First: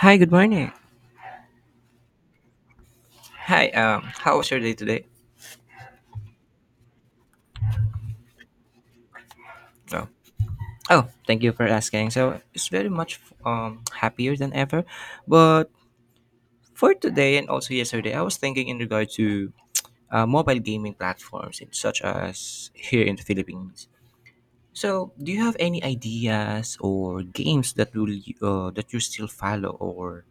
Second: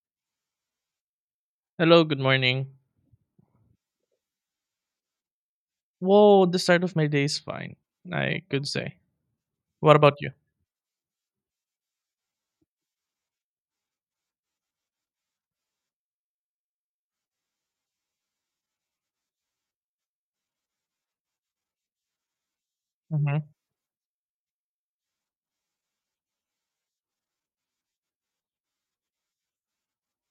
Hi, good morning. Hello, good morning. Hi, how was your day today? Whoa, the start of my day is fine, I could say. What Oh, about you? oh, thank you for asking. So it's very much happier than ever. But for today and also yesterday, I was thinking in regard to mobile gaming platforms such as here in the Hmm. Philippines. So, do you have any ideas or games that that you still follow or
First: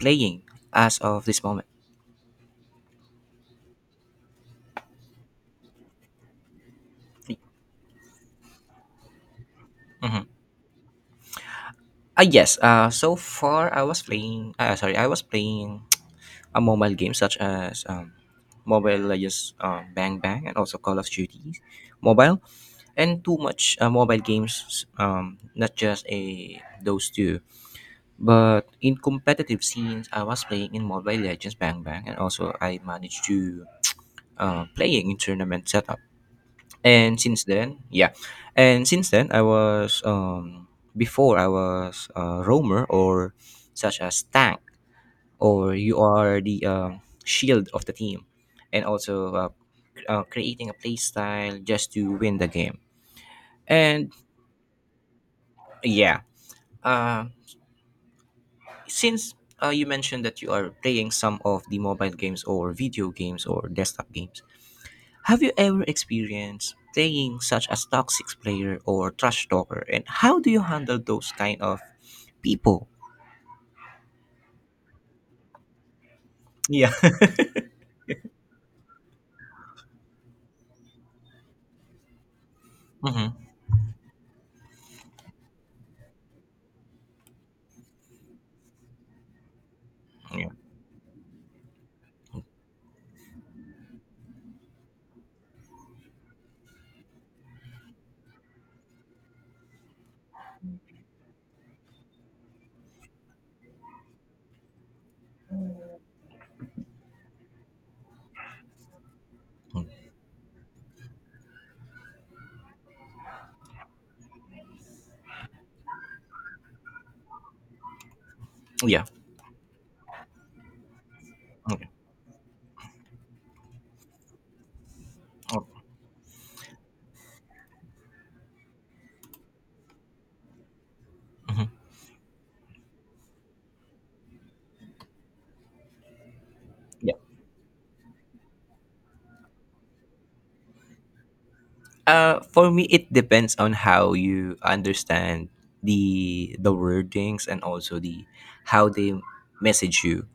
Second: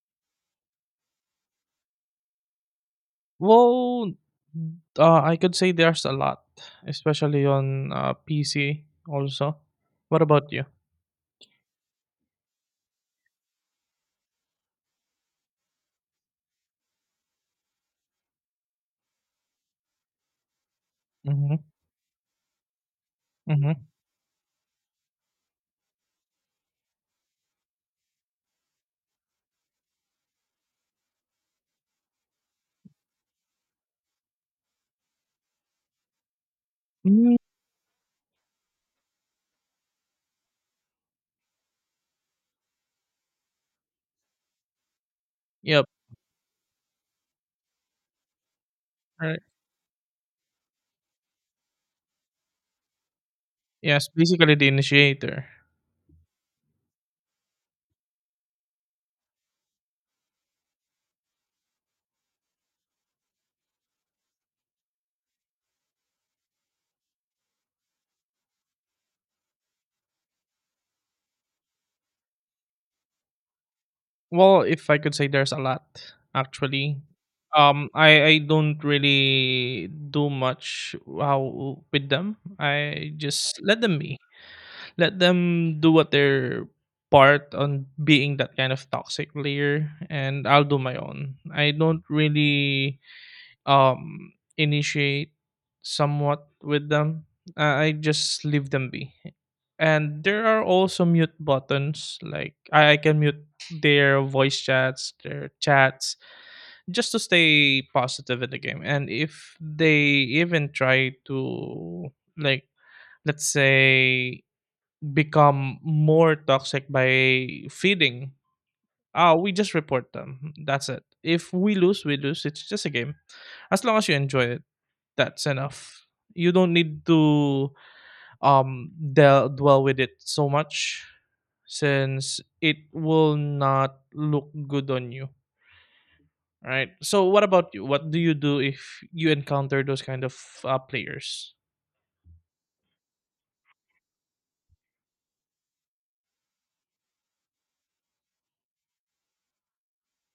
playing as of this moment? Well, I could say there's a lot, especially on PC also. Mm-hmm. What about you? Yes. So far I was playing. Sorry, I was playing a mobile games such as Mobile Legends Bang Bang and also Call of Duty Mm-hmm. mobile and too Mm-hmm. much mobile games not just a those two but in competitive scenes I was playing in Mobile Legends Bang Bang and also I managed to playing in tournament setup and Mm. since then yeah and since then I was before I was a roamer or such as tank or Yep. you are the shield of the team, and also creating a play style just to win the game. Yes, And basically the initiator. yeah, uh, since you mentioned that you are playing some of the mobile games or video games or desktop games, have you ever experienced playing such as toxic player or trash talker? And how do you handle those kind of people? Well, if I could say there's a lot Yeah. actually. I don't really do much how with them. I Hmm. just let them be. Let them do what their part on being that kind of toxic player, and Yeah. I'll do my own. I don't really um initiate somewhat with them. I just leave them be. And there are also mute buttons like I can mute their voice chats, their chats just to stay positive in the game. And if Mm. they even try to, like, let's say become more toxic by feeding. Yeah. Ah, we just report them. That's it. If we Okay. lose, we lose. It's just a game. As long as you enjoy it, that's Oh, enough. You don't need to dwell with it so much mhm. since it will not look good on you. Right. Yeah. So, what about you? What do you do if you encounter those kind of players? For me, it depends on how you understand the wordings and also the how they message you.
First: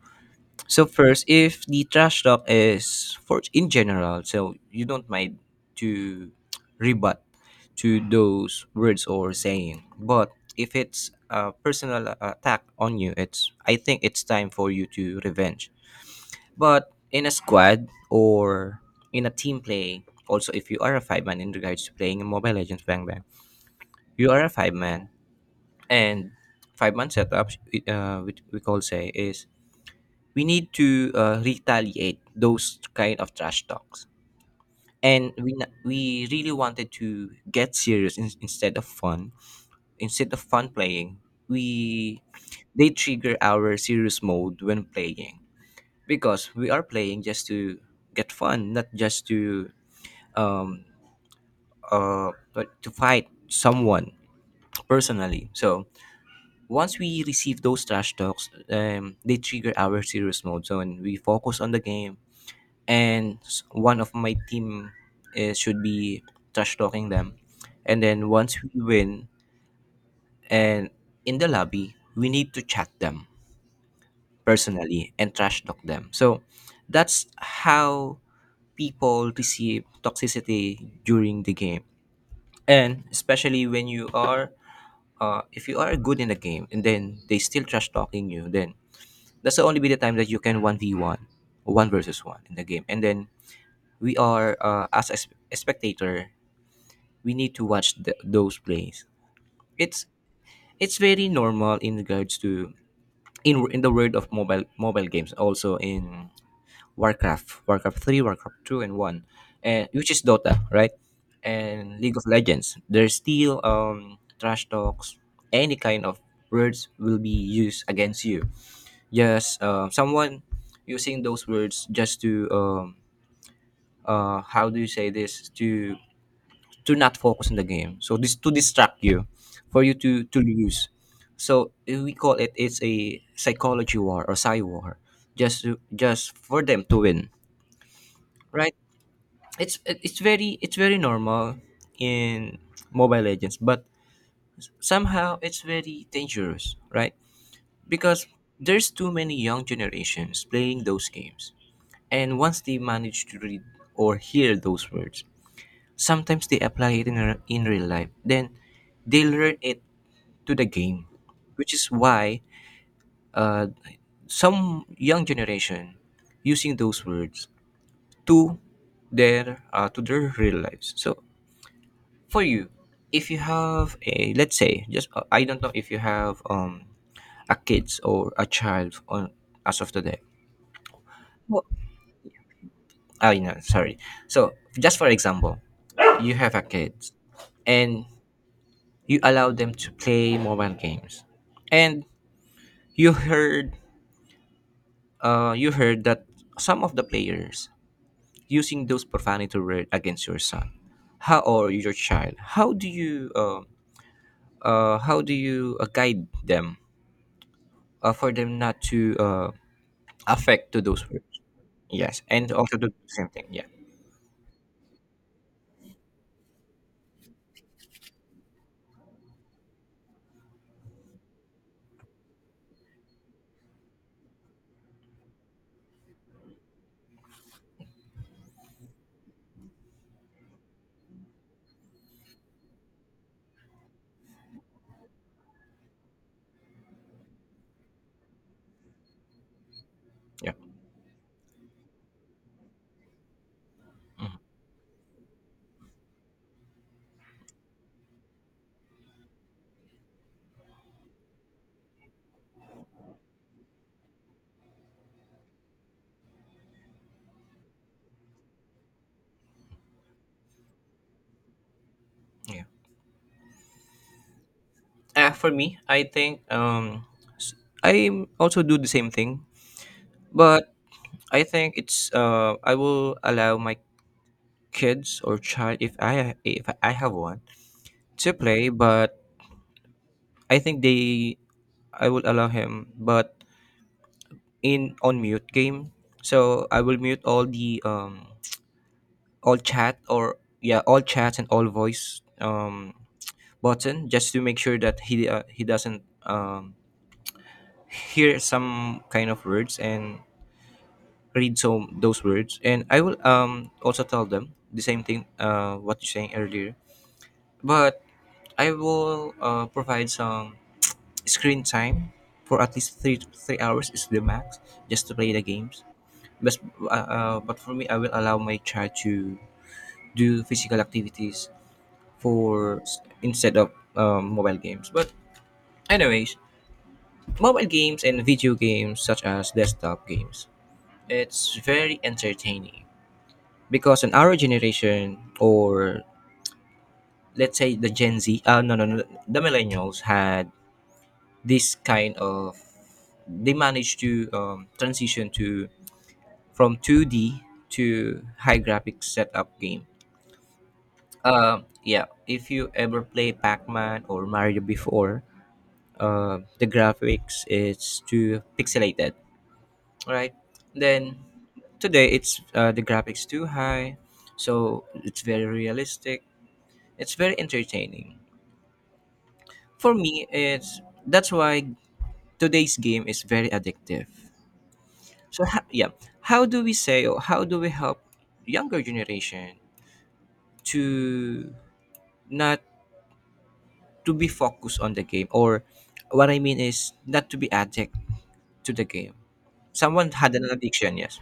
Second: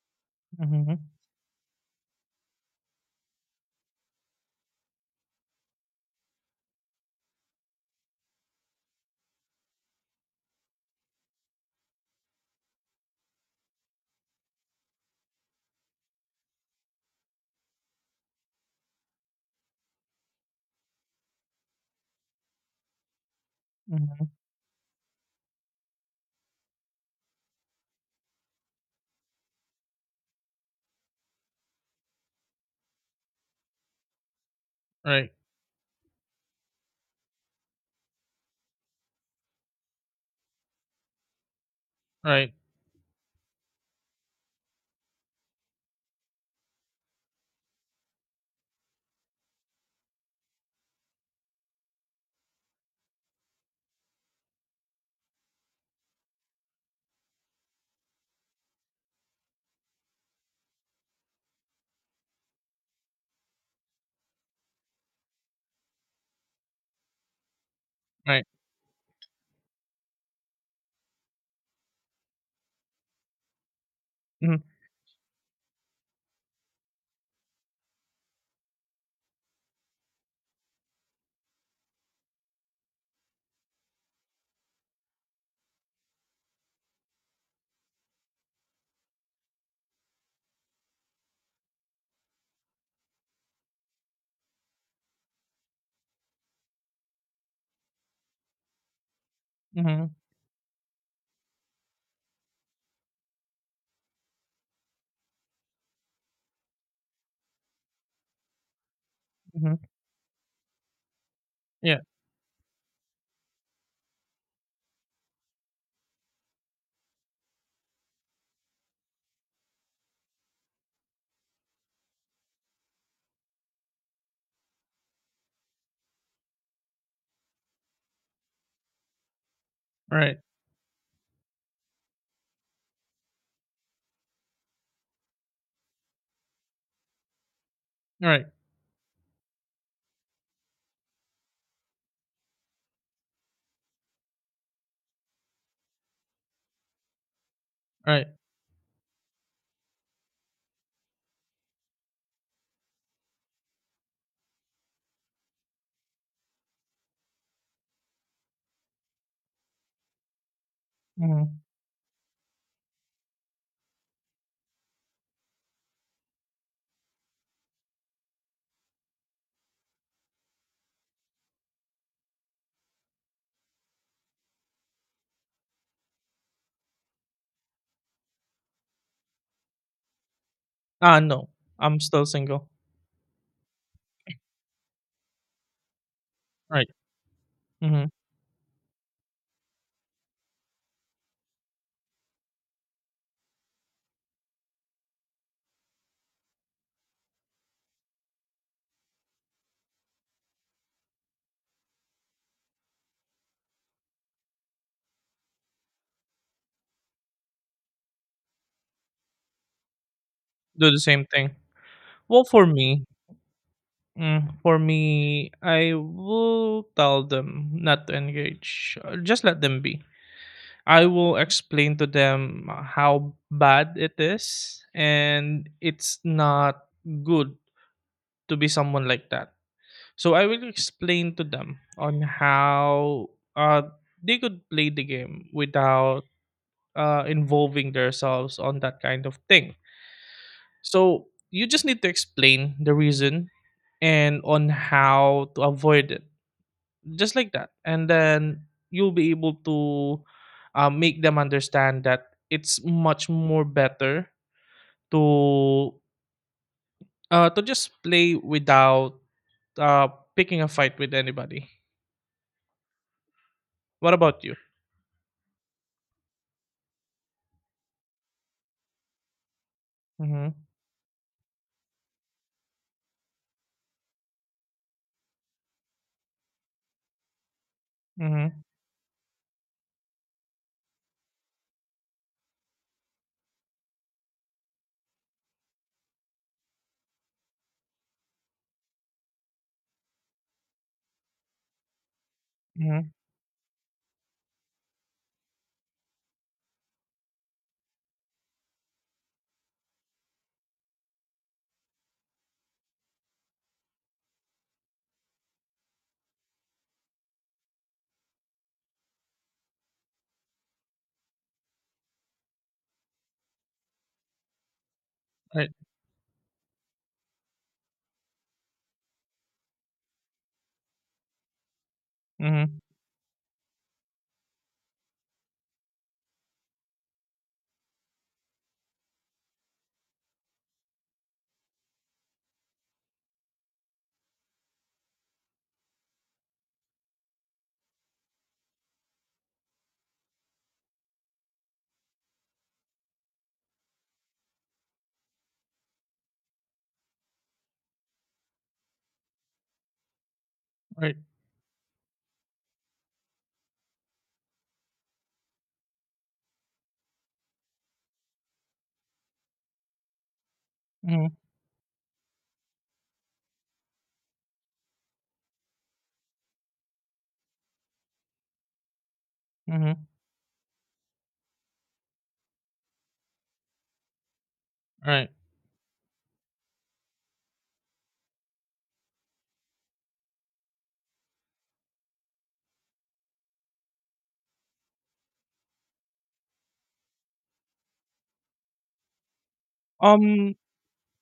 So Mm-hmm, first, if the trash talk is for in general, so you don't mind to rebut to those words or saying, but if it's a personal attack on you, it's I think it's time for you to revenge. But in a squad or in a team play, also if you are a five man in regards to playing in Mobile Legends Bang Bang, mm-hmm. you are a five man and five-man setups, which we call say is we need to retaliate those kind of trash talks. And Right. We really wanted to get serious in, instead of fun. Instead of fun playing, we Right. they trigger our serious mode when playing because we are playing just to get fun, not just to um, but to fight someone personally. So once we receive those trash talks, they trigger our serious mode. So when we focus on the game, and one of my team is, should be trash talking them, and then Right. once we win, and in the lobby, we need to chat them Mm-hmm, personally and trash talk them. So that's how people receive toxicity during the game and especially when you are if you are good in the game and then they still trash talking you, then that's the only be the time that you can 1v1, one one versus one in the game. And then we are, as a, a spectator, we need to watch the, those plays. It's mm-hmm, it's very normal in regards to in the world of mobile games, also in Warcraft, Warcraft 3, Warcraft 2 and 1, mm-hmm. and which is Dota, right? And Yeah. League of Legends. There's still trash talks, any kind of words will be used against you. Just someone using those words just to how do you say this to not focus on the game. So this to distract you for you to Right. Lose. So we call it's a psychology war or psy war just to, just for them to win, Right, right? It's very normal in Mobile Legends but somehow it's very dangerous, right? Because right. there's too many young generations playing those games and once they manage to read or hear those words sometimes they apply it in, in real life then they learn it to the game, Mhm. which is why uh, some young generation using those words to to their real lives. So for you, if you have a, let's say, just I don't know if you have a kids or a child on as of today. Ah, no, Well, I'm still single. I know, sorry. So just for example, you have a Right. kids and Mhm. you allow them to play mobile games and you heard you heard that some of the players using those profanity words against your son how or your child, how do you guide them for them not to affect to Do the those same words. thing. Yes, Well, and for also do the me, same thing. Yeah, mm, for me, I will tell them not to engage. Just let them be. I will explain to them how bad it is, and it's not good to be someone like that. So I will explain to them on how uh they could play the game without involving themselves on that kind of thing. yeah, So you just need to explain the reason and on how to avoid it, just like that, and then you'll be able to make them understand that it's much more better to to just play without uh, picking a fight with anybody. yeah. What about you? For me, I think s- I also do the same thing, Mhm. but I think it's I will allow my kids or child if I have one to Mhm. play, but I think they I will allow him, but in on mute game. So I will mute all the all chat or yeah all chats and all voice Mhm. button just to make sure that he doesn't hear some kind of words and read some those words, and I will also tell them the same thing what you saying earlier, but I will provide some screen time for at least 3 3 hours is the max just to play the Right. games. But but for me I will allow my child to do physical activities Mhm. for instead of mobile games. But anyways, mobile games and video games such as desktop games. It's very entertaining because in our generation, or let's say the Gen Z, no, no, no, the millennials had this kind of. They managed to transition to from 2D to high graphics setup game. Right. Yeah, if you ever play Pac-Man or Mario before, the graphics is too pixelated, right? Then Mhm. today it's the graphics too high, so it's very realistic. It's very entertaining. For Mhm. me, it's that's why today's game is very addictive. Right. So yeah, how do we say or how do we help younger generation to not to be focused on the game, or what I mean is not to be addict to the game. Someone had an Um. addiction, yes.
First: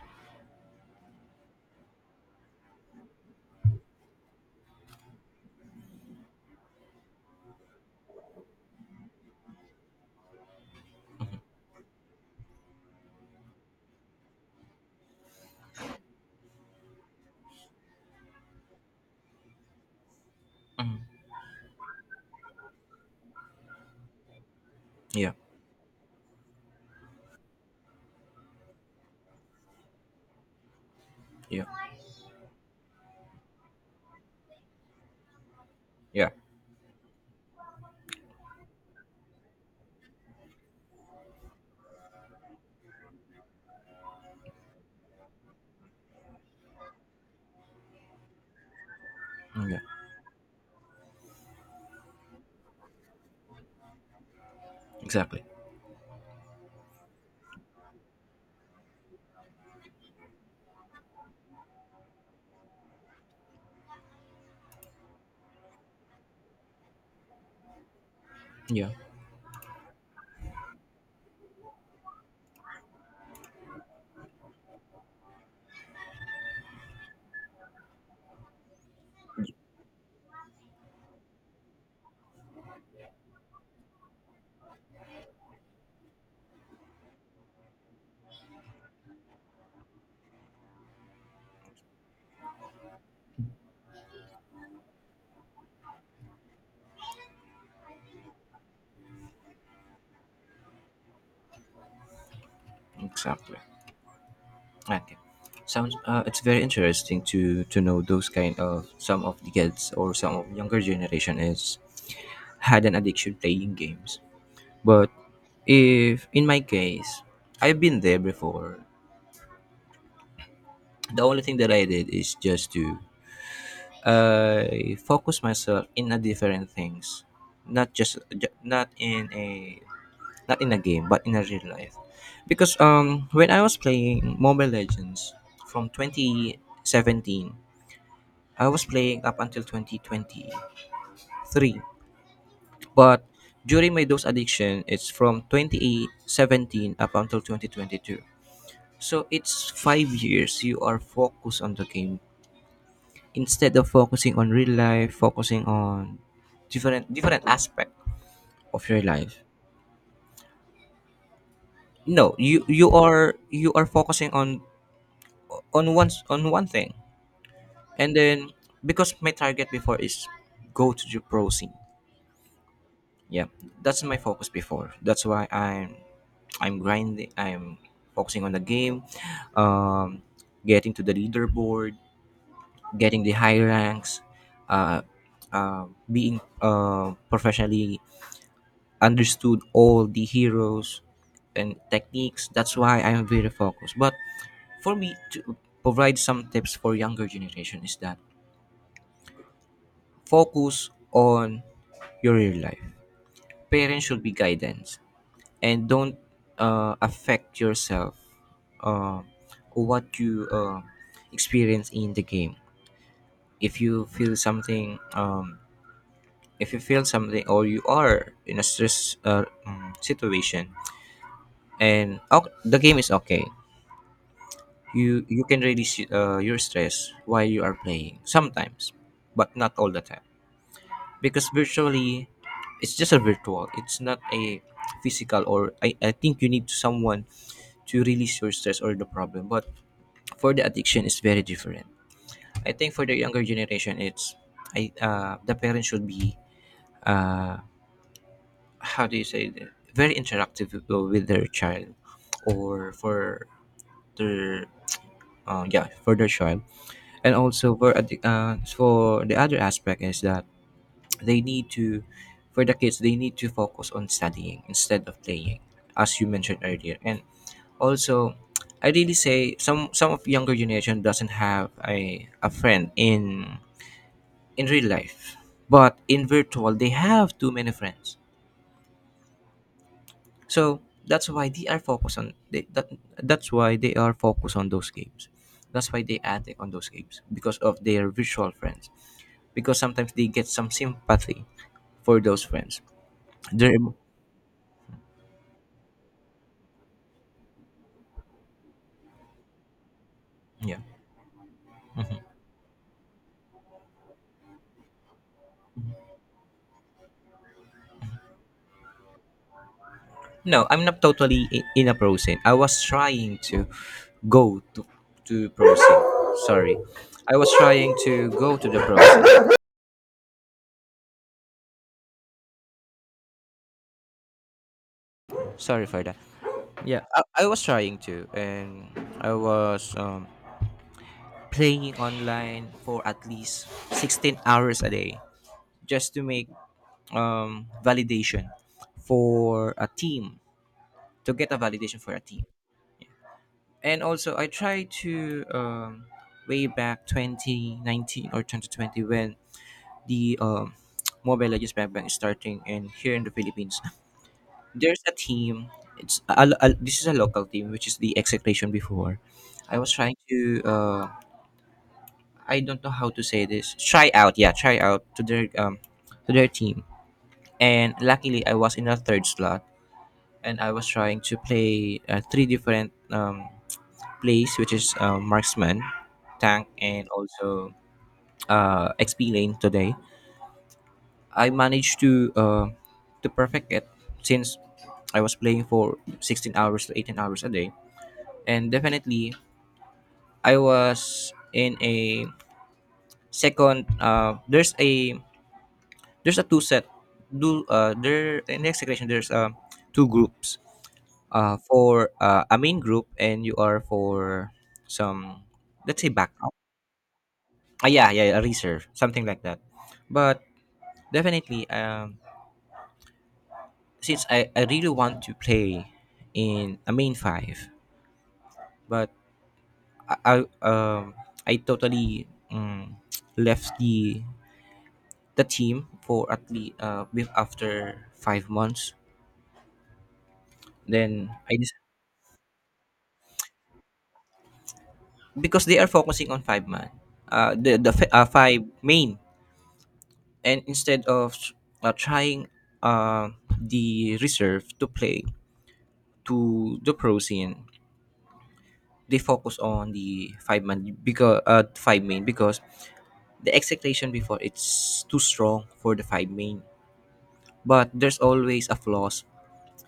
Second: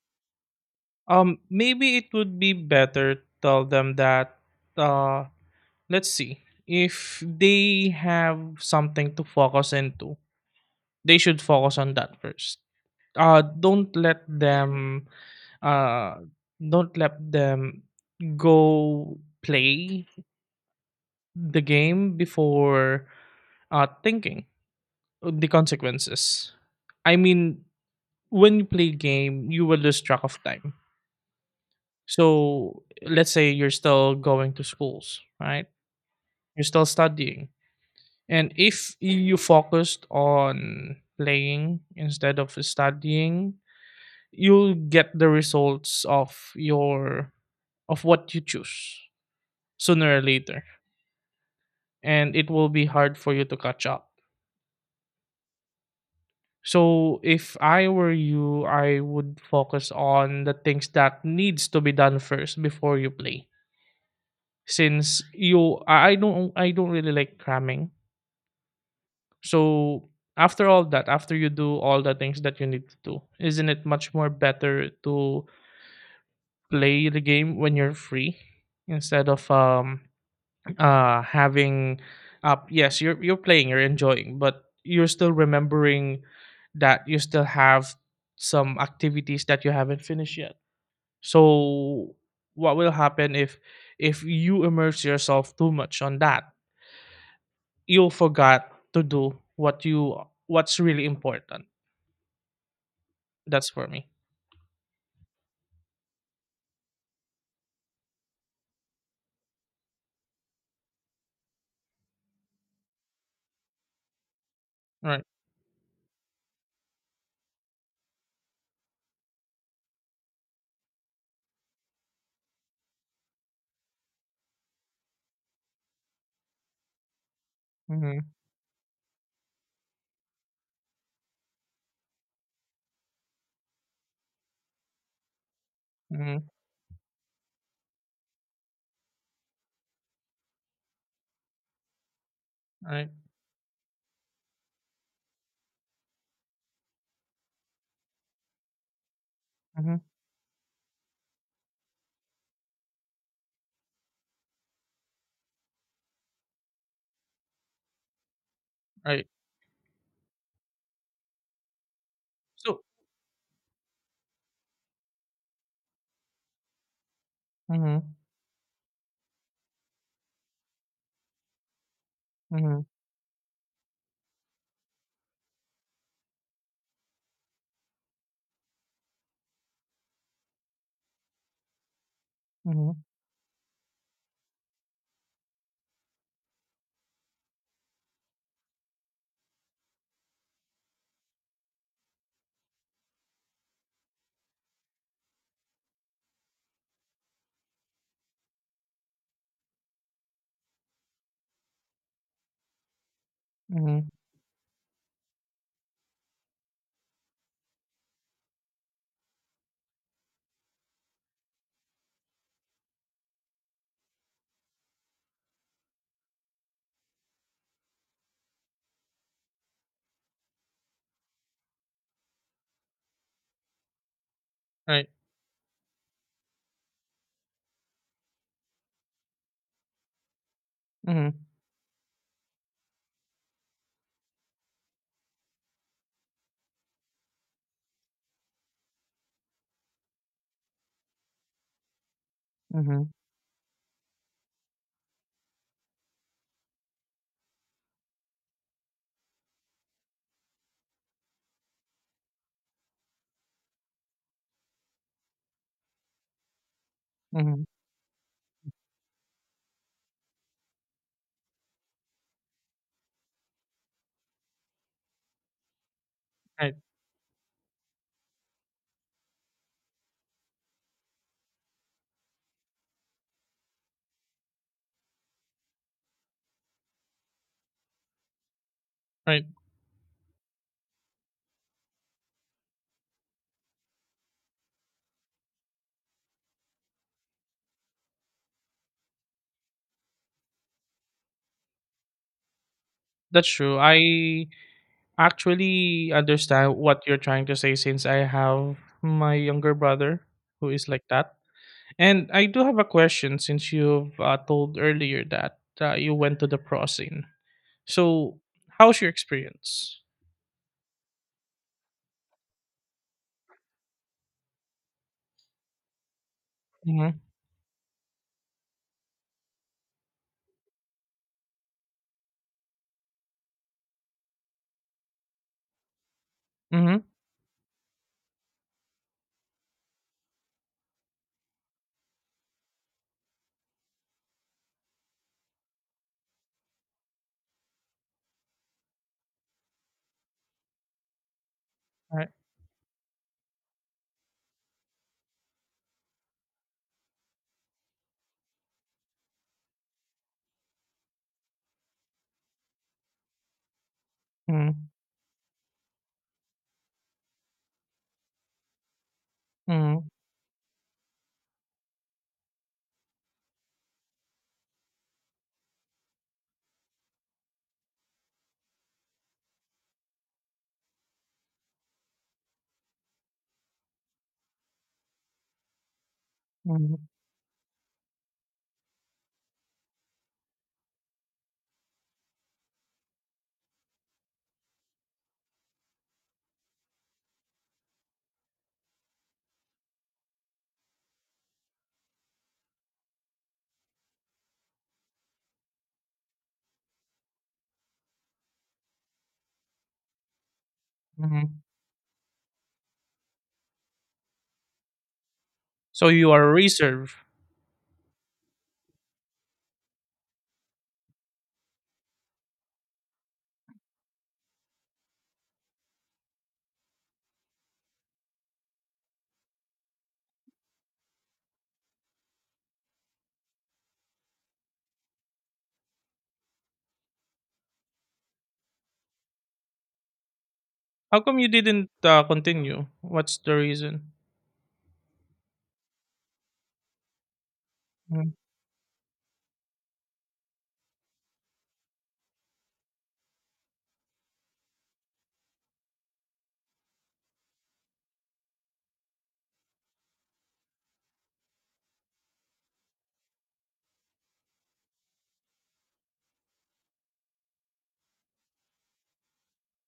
Maybe it would be better tell them that uh let's see. If they have something to focus into, they should focus on that first. Uh don't let them uh don't let them go play Mhm. the game before thinking Yeah, the consequences. I mean, when you play game, you will lose track of time. yeah, So let's say you're still going to schools, right? yeah, You're still studying. And if you focused on playing instead of studying, you'll get the results of your of what you choose Mm, yeah. sooner or later. And it will be hard for you to catch up. Exactly. So if I were you, I would focus on the things that needs to be done first before you play. Since you I don't really like cramming. Yeah. So after all that, after you do all the things that you need to do, isn't it much more better to play the game when you're free instead of having up yes, you're playing, you're enjoying, but you're still remembering that you still have some activities that you haven't finished yet. So what will happen if you immerse yourself too much on that, you'll forget to do what's really important. Exactly. That's for me. Okay. Sounds. It's very interesting to know those kind of some of the kids or some of younger generation is had an addiction playing games. But Right. if in my case, I've been there before. The only thing that I did is just to I focus myself in a different things, not just Mhm, not in a not in a game but in a real life. Because when I was playing Mobile Legends from mhm, 2017 I was playing up until 2023. right, But during my dose addiction, it's from 2017 up until 2022. So it's mhm, 5 years you are focused on the game instead of focusing on real life, focusing on different aspect of your right. life. No, So you are focusing on on one thing, and mhm, then because my target before is go to the pro scene. mhm, Yeah, that's my focus before. That's why I'm grinding, I'm focusing on the game, um getting to the leaderboard, mhm, getting the high ranks, uh, being professionally understood all the heroes and techniques, that's why I'm very focused. But for me to provide some tips for younger generation is that focus on your real life, parents mhm, should be guidance and don't affect yourself uh, or what you experience in the game. If you feel something or you are in a stress situation, and oh, the game is okay, right, you can release your stress while you are playing sometimes, but not all the time. mhm, Because virtually, it's just a virtual, it's not a physical, or I think you need someone to release your stress or the problem. But for the addiction is very different. I think for mhm, the younger generation, it's I the parents should be uh, how do you say that? Very interactive with their child, or for their yeah for their child, and mhm, also for for the other aspect is that they need to for the kids they need to focus on studying instead of playing, as you mentioned right, earlier, and also. I really say some of younger generation doesn't have a friend in real life. But in virtual, they have too many friends. right. So that's why they are focused on they, that, that's why they are focused on those games. That's why they addict on those games because of their virtual friends. Because sometimes they get some sympathy for those friends. That's Their true. emo- I actually understand what you're trying to say since I have my younger brother who yeah. is like that. And I do have a question since you've told earlier that you went to the pro scene. So, how's your experience? No, I'm not totally in a pro scene. I was trying to go to pro scene. Sorry, Mhm, I was trying to go to the pro scene. Sorry for that. Yeah. mhm, I was trying to, and I was playing online for at least 16 hours a day just to make validation for a team, to get a validation for a right, team. And also, I tried to, way back 2019 or 2020, when the Mobile Legends Bank is starting in here in the Philippines. mhm, There's a team. This is a local team, which is the execution before. I was mhm, trying to. Uh, I don't know how to say this. Try out, yeah, try out to their team. And luckily, I was in a third slot, and I was trying to play three different plays, which is marksman, tank, mhm, and also XP lane today. I managed to perfect it since I was playing for 16 hours to 18 hours a day. And definitely I was in a second there's a two set do there in the execution. There's two groups mhm. for a main group, and you are for some, let's So say, you are a backup. reserve. Yeah, yeah, a reserve, something like that. But definitely since I really want to play in a main five. But I, I um I totally um, left the team for at least with after 5 months. How Then come you I just, didn't continue? What's the reason? because they are focusing on five man, Mm. five main, and instead of trying uh, the reserve to play to the pro scene, they focus on the five-man because five main, because the expectation before, it's too strong for the five main. But there's always a flaws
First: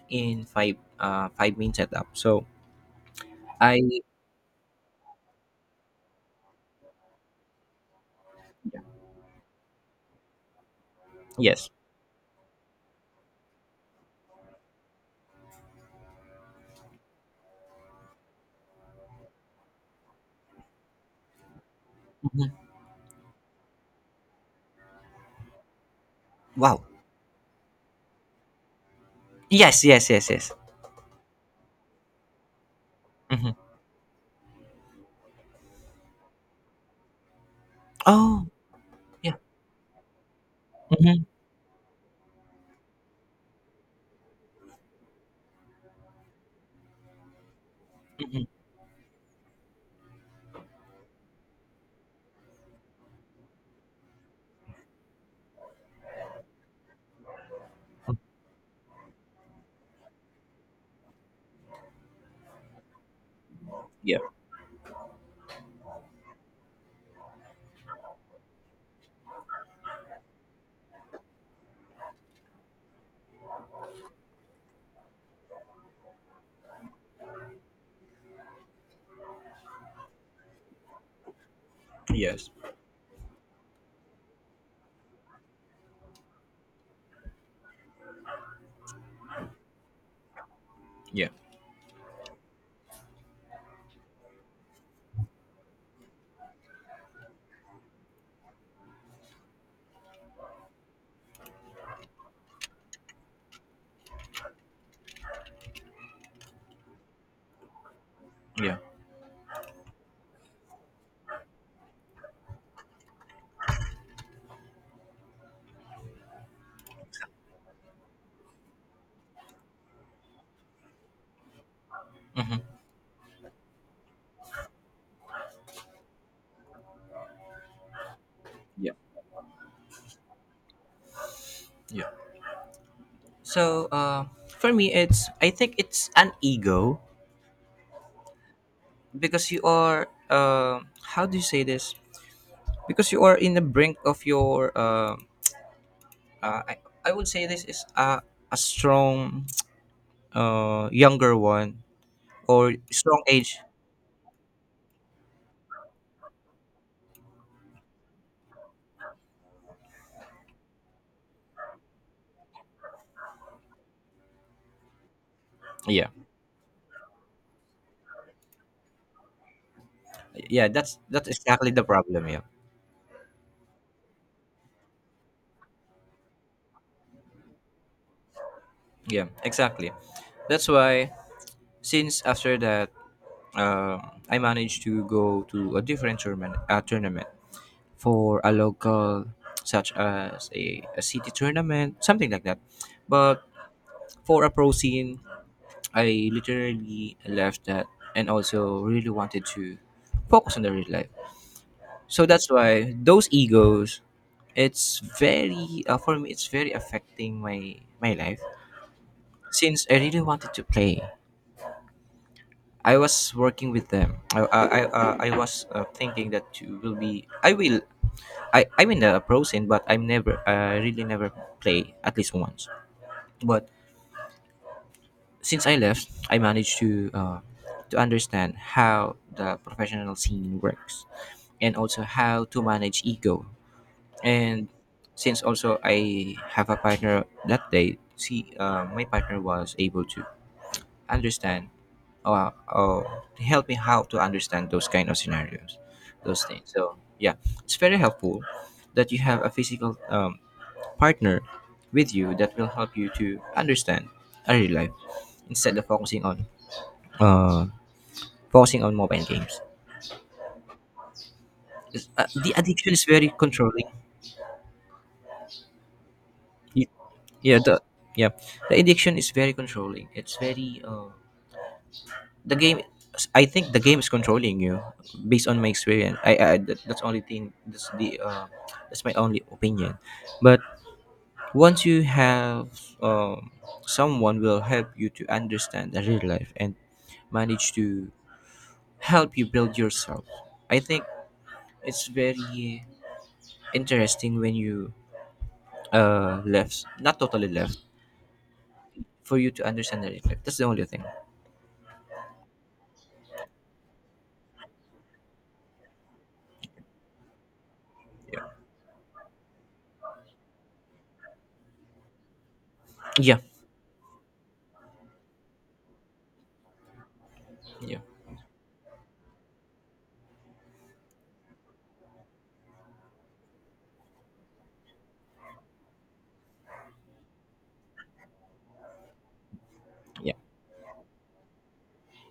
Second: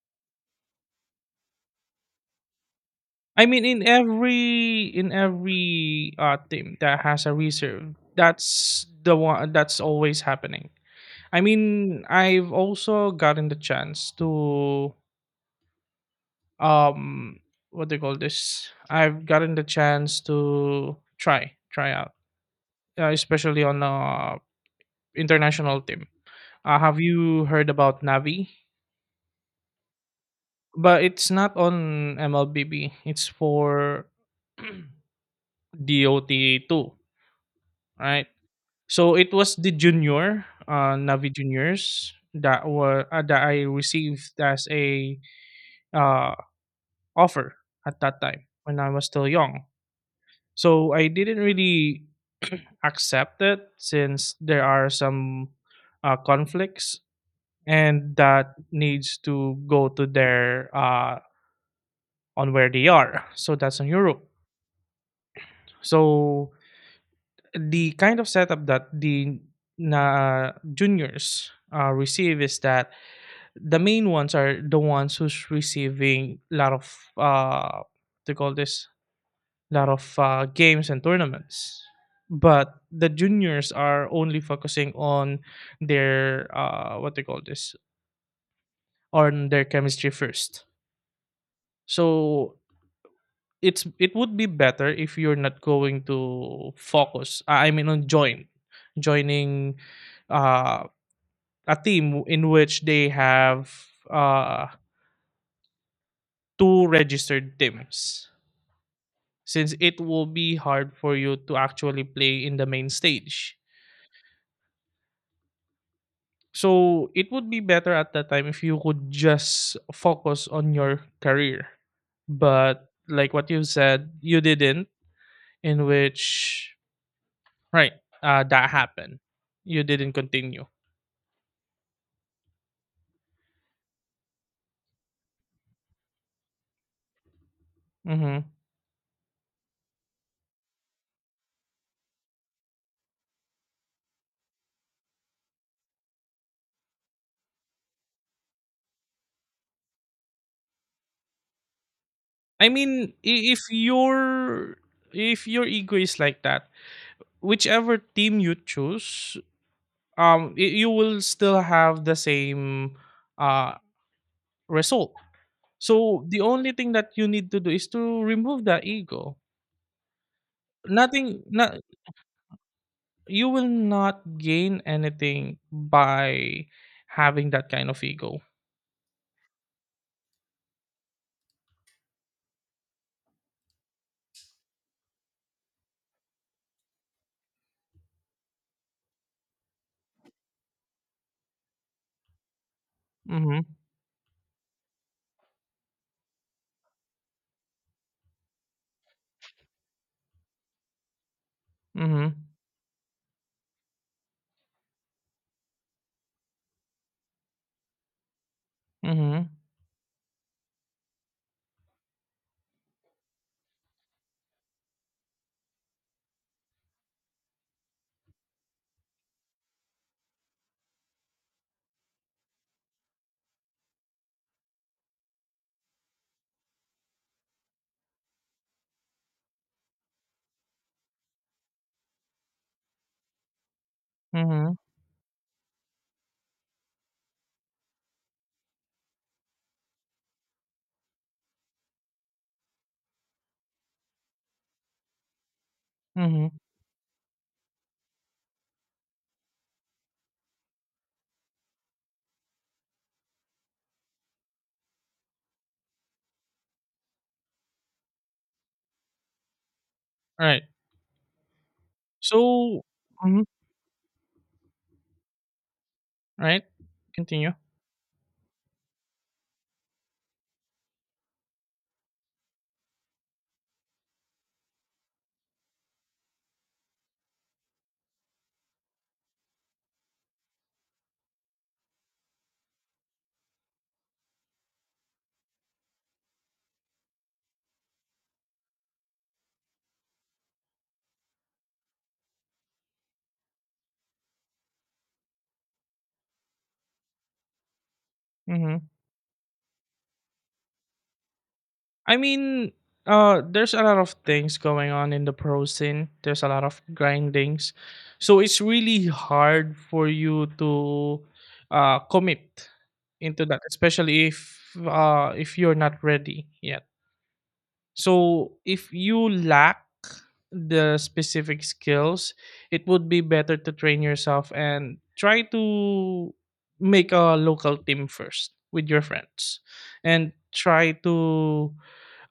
in five main setup. So I mean, I in every team that has a reserve, that's the one that's always happening. I yes. mean, I've also gotten the chance to um what do you call this? I've gotten the chance to try out, Mhm. Especially on a international team. Wow. Have you heard about Navi? Yes, yes, yes, yes. But it's not on MLBB. It's Hmm. for Dota 2, right? Oh, So it yeah. was the junior, Hmm. Navi juniors that were that I received as a uh, offer at that time Hmm. when I was still young. So I didn't really accept it since there are some conflicts and that needs to go to their on where they are. So that's on Yeah, Europe. So the kind of setup that the na juniors receive is that the main ones are the ones who's receiving a lot of uh they call this lot of games and tournaments, yes, but the juniors are only focusing on their what they call this on their chemistry first. yeah, So it's it would be better if you're not going to focus I mean on joining uh a team in which they have uh two registered teams, yeah, since it will be hard for you to actually play in the main stage. So it would be better at that time if you could just focus on your career, hmm, but like what you said, you didn't in which. Right. That yeah, happened. You didn't continue. yeah. So, for me, it's. I think it's an ego Hmm. because you are how do you say this? Because you are in the brink of your uh, I I would say this is a strong younger one, I or mean, strong i- age. if your if your ego is like that, whichever team you choose, you will still have the same uh result. Yeah, So the only thing that you need to do is to remove that ego. yeah. That's Nothing. exactly Not the problem. Yeah, you will not gain anything by having that kind of ego. yeah, exactly. That's why. Since after that, um, I managed to go to a different tournament, tournament for a local, such as a city tournament, something like that. But Mm-hmm. for a pro scene, I literally left that, and also really wanted to focus on the real life. So that's Mm-hmm. why those egos, it's very, for me, it's very affecting my life, Mm-hmm. since I really wanted to play. I was working with them. I was thinking that you will be. I will. I'm in the pro scene, but I'm never. I really never play at least once. But since I left, I managed to understand how the professional scene works, and also how to manage ego. And Mhm, since also I have a partner that day, she my partner was able to understand, uh, uh, help me how to understand those kind of scenarios, those mhm, things. So yeah, it's very helpful that you have a physical partner with you that will help you to understand early life, instead of uh, focusing on mobile games. right. The So addiction is very mhm, controlling. right. You- Continue. Yeah, yeah, the addiction is very controlling. It's very the game I think the game is controlling you, based on my experience. That's only thing. That's my only opinion. But once you have um, someone will help you to understand the real life, and manage to help you build yourself. I think it's very interesting when you left, not totally left, Mhm. for you to understand the real life. That's the only thing. I mean, there's a lot of things going on in the pro scene. There's a lot of grindings, so it's really hard for you to commit Yeah. into that, especially if you're not ready. Yeah. Yeah, yeah. So if you lack the specific skills, it would be better to train yourself and try to make a local team first with your friends and Yeah, try to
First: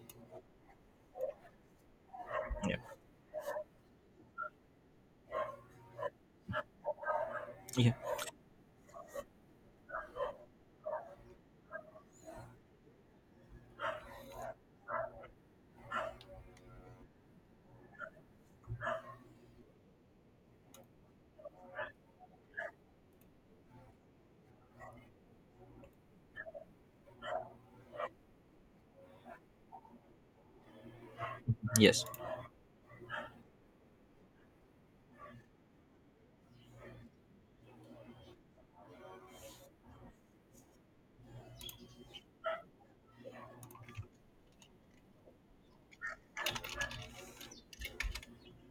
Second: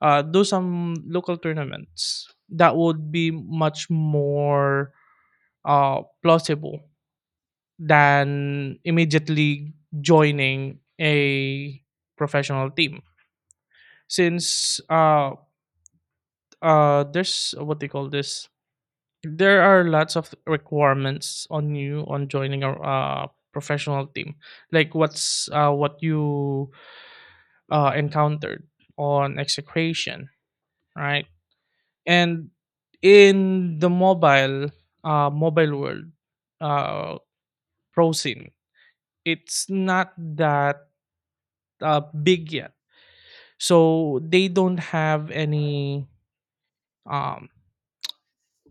do some local tournaments. That yeah, would be much more plausible yeah. than immediately joining a professional team, since there's what they call this, there are lots of requirements on you on joining a professional team, like what's what you encountered on execration, right? Yes. And in the mobile world, uh pro, it's not that big yet, so they don't have any um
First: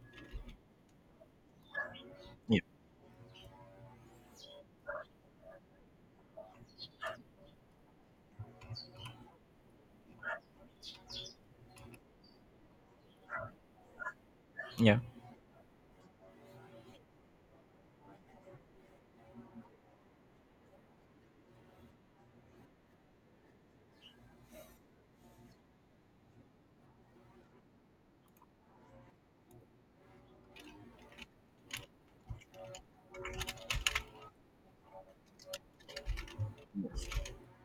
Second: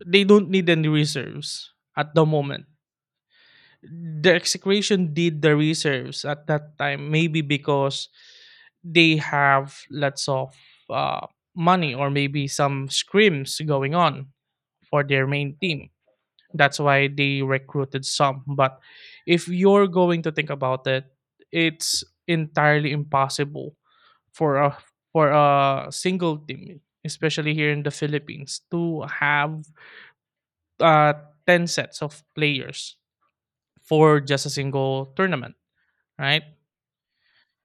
they don't need any reserves at the Yeah, moment. The execution did the reserves at that time, maybe because they have lots of uh, money or maybe some scrims going on yeah. for their main team, that's why they recruited some. But if you're going to think about it, it's entirely impossible for a single team, especially here in the Philippines, to have uh, 10 sets of players for just a single tournament, right?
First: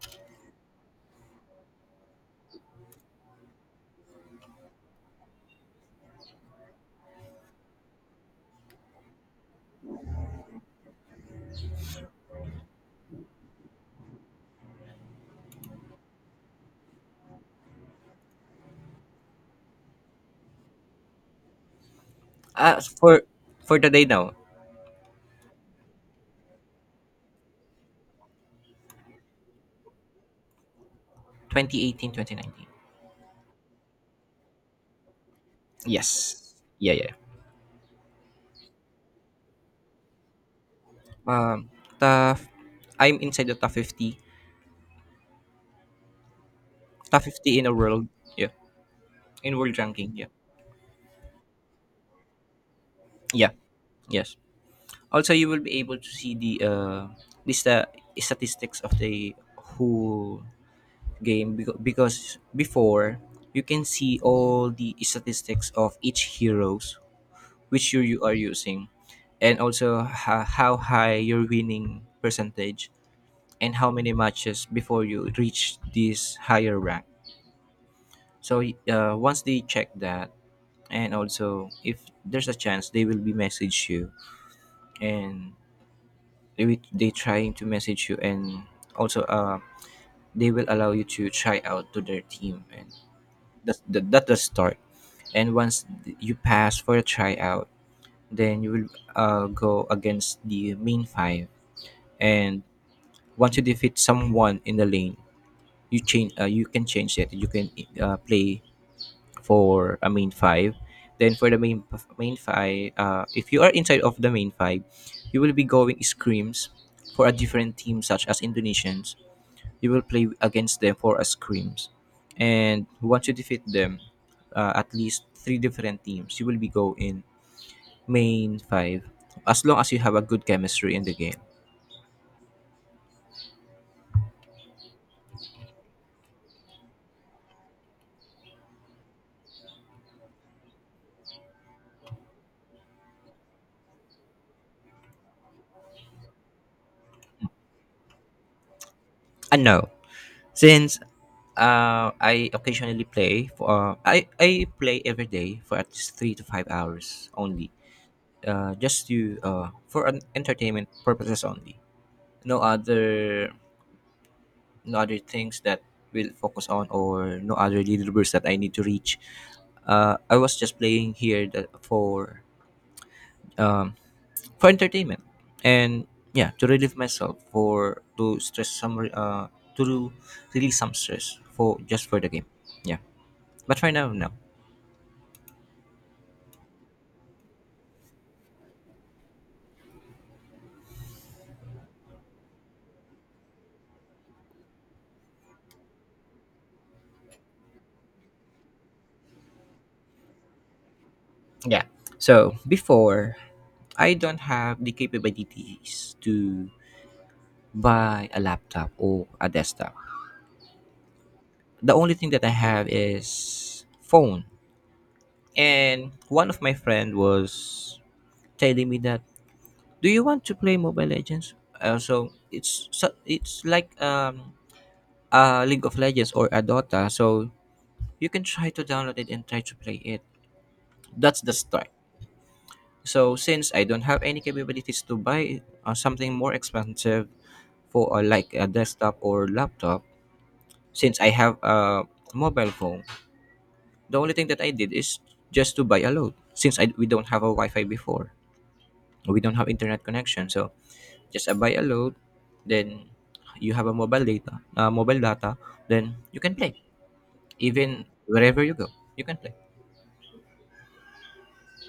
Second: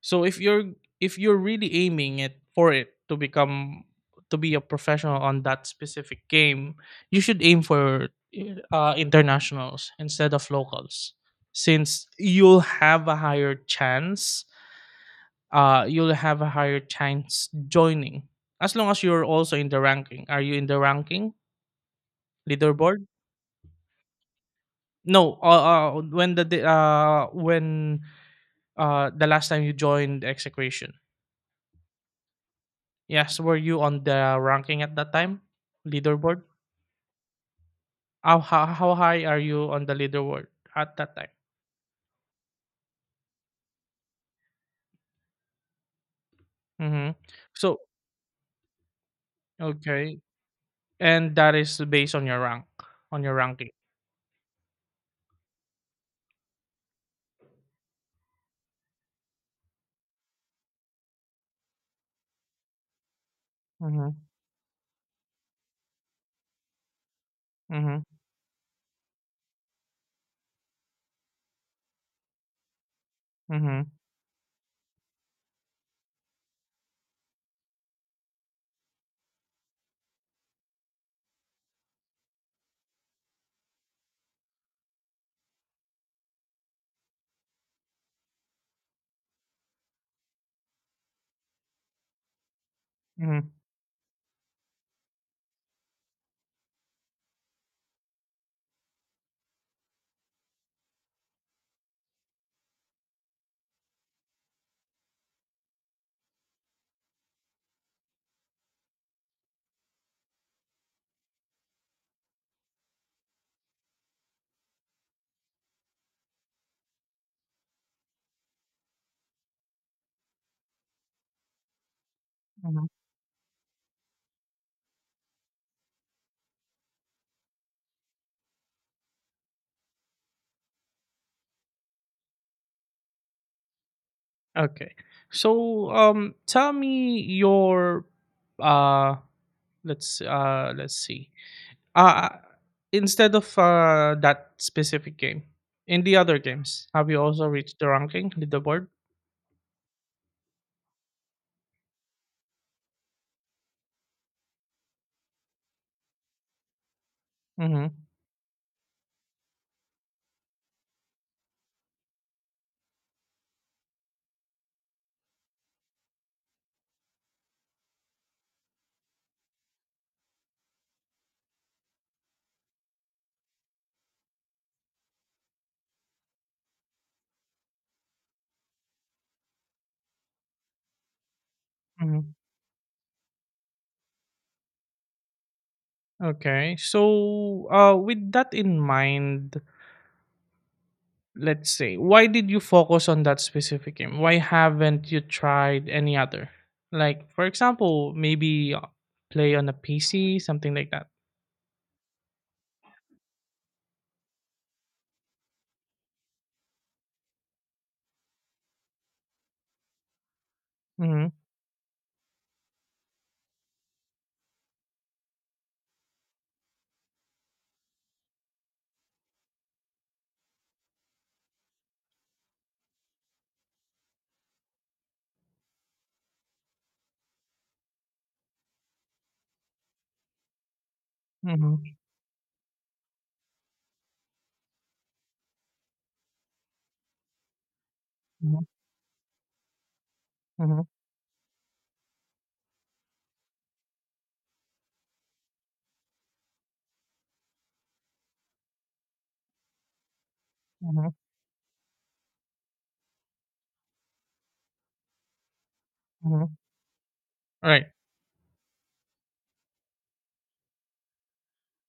So if you're really aiming it for it to become to be a professional on that specific game, you should aim for internationals instead of locals, since you'll have a higher chance. You'll have a higher chance joining as long as you're also in the ranking. Are you in the ranking Uh, leaderboard? for for the day now, No. When the- when The last time you joined execution. 2018, 2019. Yes, were you on the ranking at that time? Leaderboard? Yes. Yeah, yeah. How high are you on the leaderboard at that time? Um, the I'm inside the top 50, Mm-hmm. top 50 in a So, world. Yeah, in world ranking. okay. Yeah. And that is based on your rank, on your Yeah. ranking. Yes. Also, you will be able to see the sta- statistics of the whole game, because before you can Mm-hmm. see all the statistics of each heroes which you, Mm-hmm. you are using, and also how high your winning percentage, and Mm-hmm. how many matches before you reach this higher rank. So once they check that, and also if there's a chance, they will be message you, and they trying to message you, and also they will allow you to try out to their team, and Mm-hmm. that's the start. And once you pass for a tryout, then you will go against the main five, and once you defeat someone in the lane, you can change it. You can play for a main five. Then for the main five, if you are inside of the main five, you will be going scrims for a different team such as Indonesians. You will play against them for a scrims, and Hmm. once you defeat them, at least three different teams, you will be go in main five. As long as you have a good chemistry in the game. Okay. So, tell me your, uh, let's see. Uh, Instead of that specific game, in the other games, have you also reached the ranking leaderboard? And now, since I occasionally play for. I play every day for at least 3 to 5 hours only. Mm-hmm. Just to for an entertainment purposes only. No other no other things that will focus on, or no other deliverables that I need to reach. I was just playing here that um, for entertainment, and yeah, to relieve myself for to stress some to release some stress, for just for the Mhm. game. Yeah, but right now, no. Okay. So, with that in mind, let's say, why did you focus on that specific game? Why haven't you tried any other? Like, for example, maybe play on a PC, something like that. Yeah. So before I don't have the capabilities to buy a laptop or a desktop. Mm-hmm. The only thing that I have is phone. And one of my friend was telling me that, "Do you want to play Mobile Legends?" So it's like a League of Legends or a Dota. So you can try to download it and try to play it. That's the Mm-hmm. start. So since I don't have any capabilities to buy something more expensive for like Mm-hmm. a desktop or laptop, Mm-hmm. since I have a mobile phone, the only thing that I did is just to buy a load, since we don't have a Wi-Fi before. We don't have internet connection, so Mm-hmm. just, buy a load. Then you have a mobile data. Then you can Mm-hmm. play Right. even wherever you go. You can play.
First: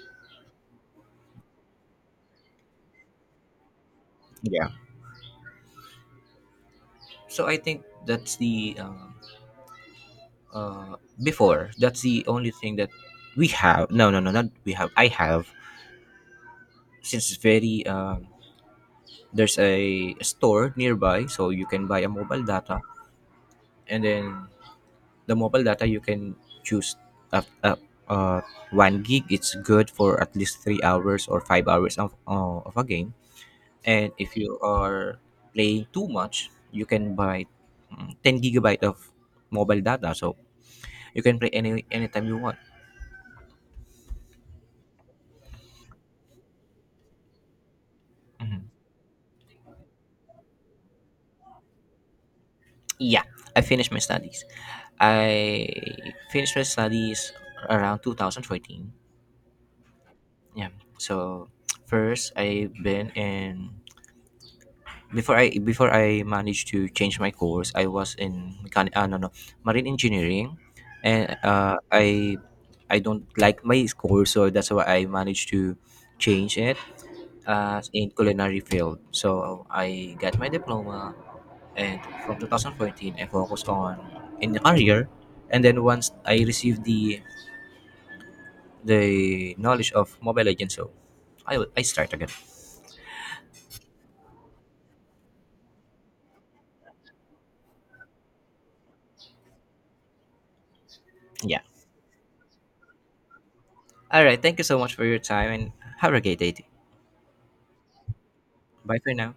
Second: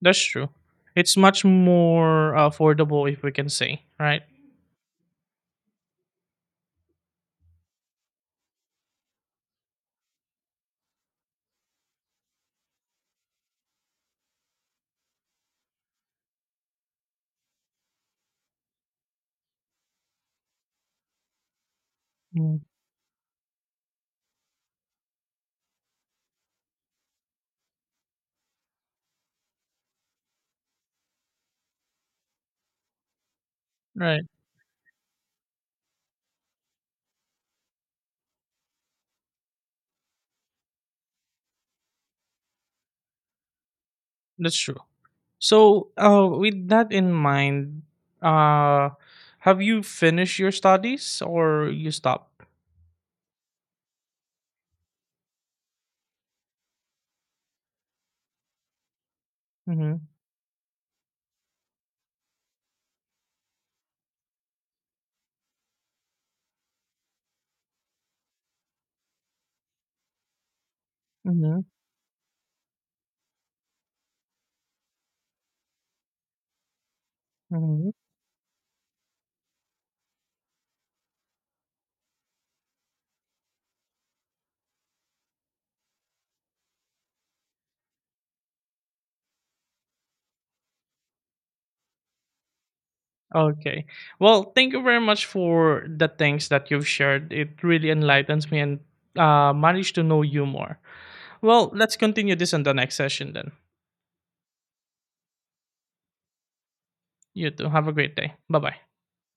That's true. It's much more affordable, if we can say, right? Yeah. So I think that's the before. That's the only thing that we have. No, no, no, not we have. I have. Since it's very there's a store nearby, so you can buy a mobile Mm. data, and then the mobile data, you can choose up up uh, 1 gig. It's good for at least 3 hours or 5 hours of a game. And Right. if you are playing too much, you can buy, 10 gigabyte of mobile data, so you can play anytime you want. That's true. So, with that in mind, Mhm. uh, have you finished your studies or you stopped? Yeah, I finished my studies around 2014. Mm-hmm. Yeah. So first, I've been in before I managed to change my course, I was in mechanic. No, no, marine engineering, and Mm-hmm. I don't like my course, so that's why I managed to change it, Mm-hmm. in culinary field. So I got my diploma, and from 2014, I focused on in the career, and then once I received the knowledge of Mobile Legends, so I start again. Okay. Well, thank you very much for the things that you've shared. It really enlightens me, and managed to know you more. Yeah. Well, let's continue this in the next session then. All right. Thank you so much for your time, and have a great day. You too. Have a great day. Bye bye. Bye for now.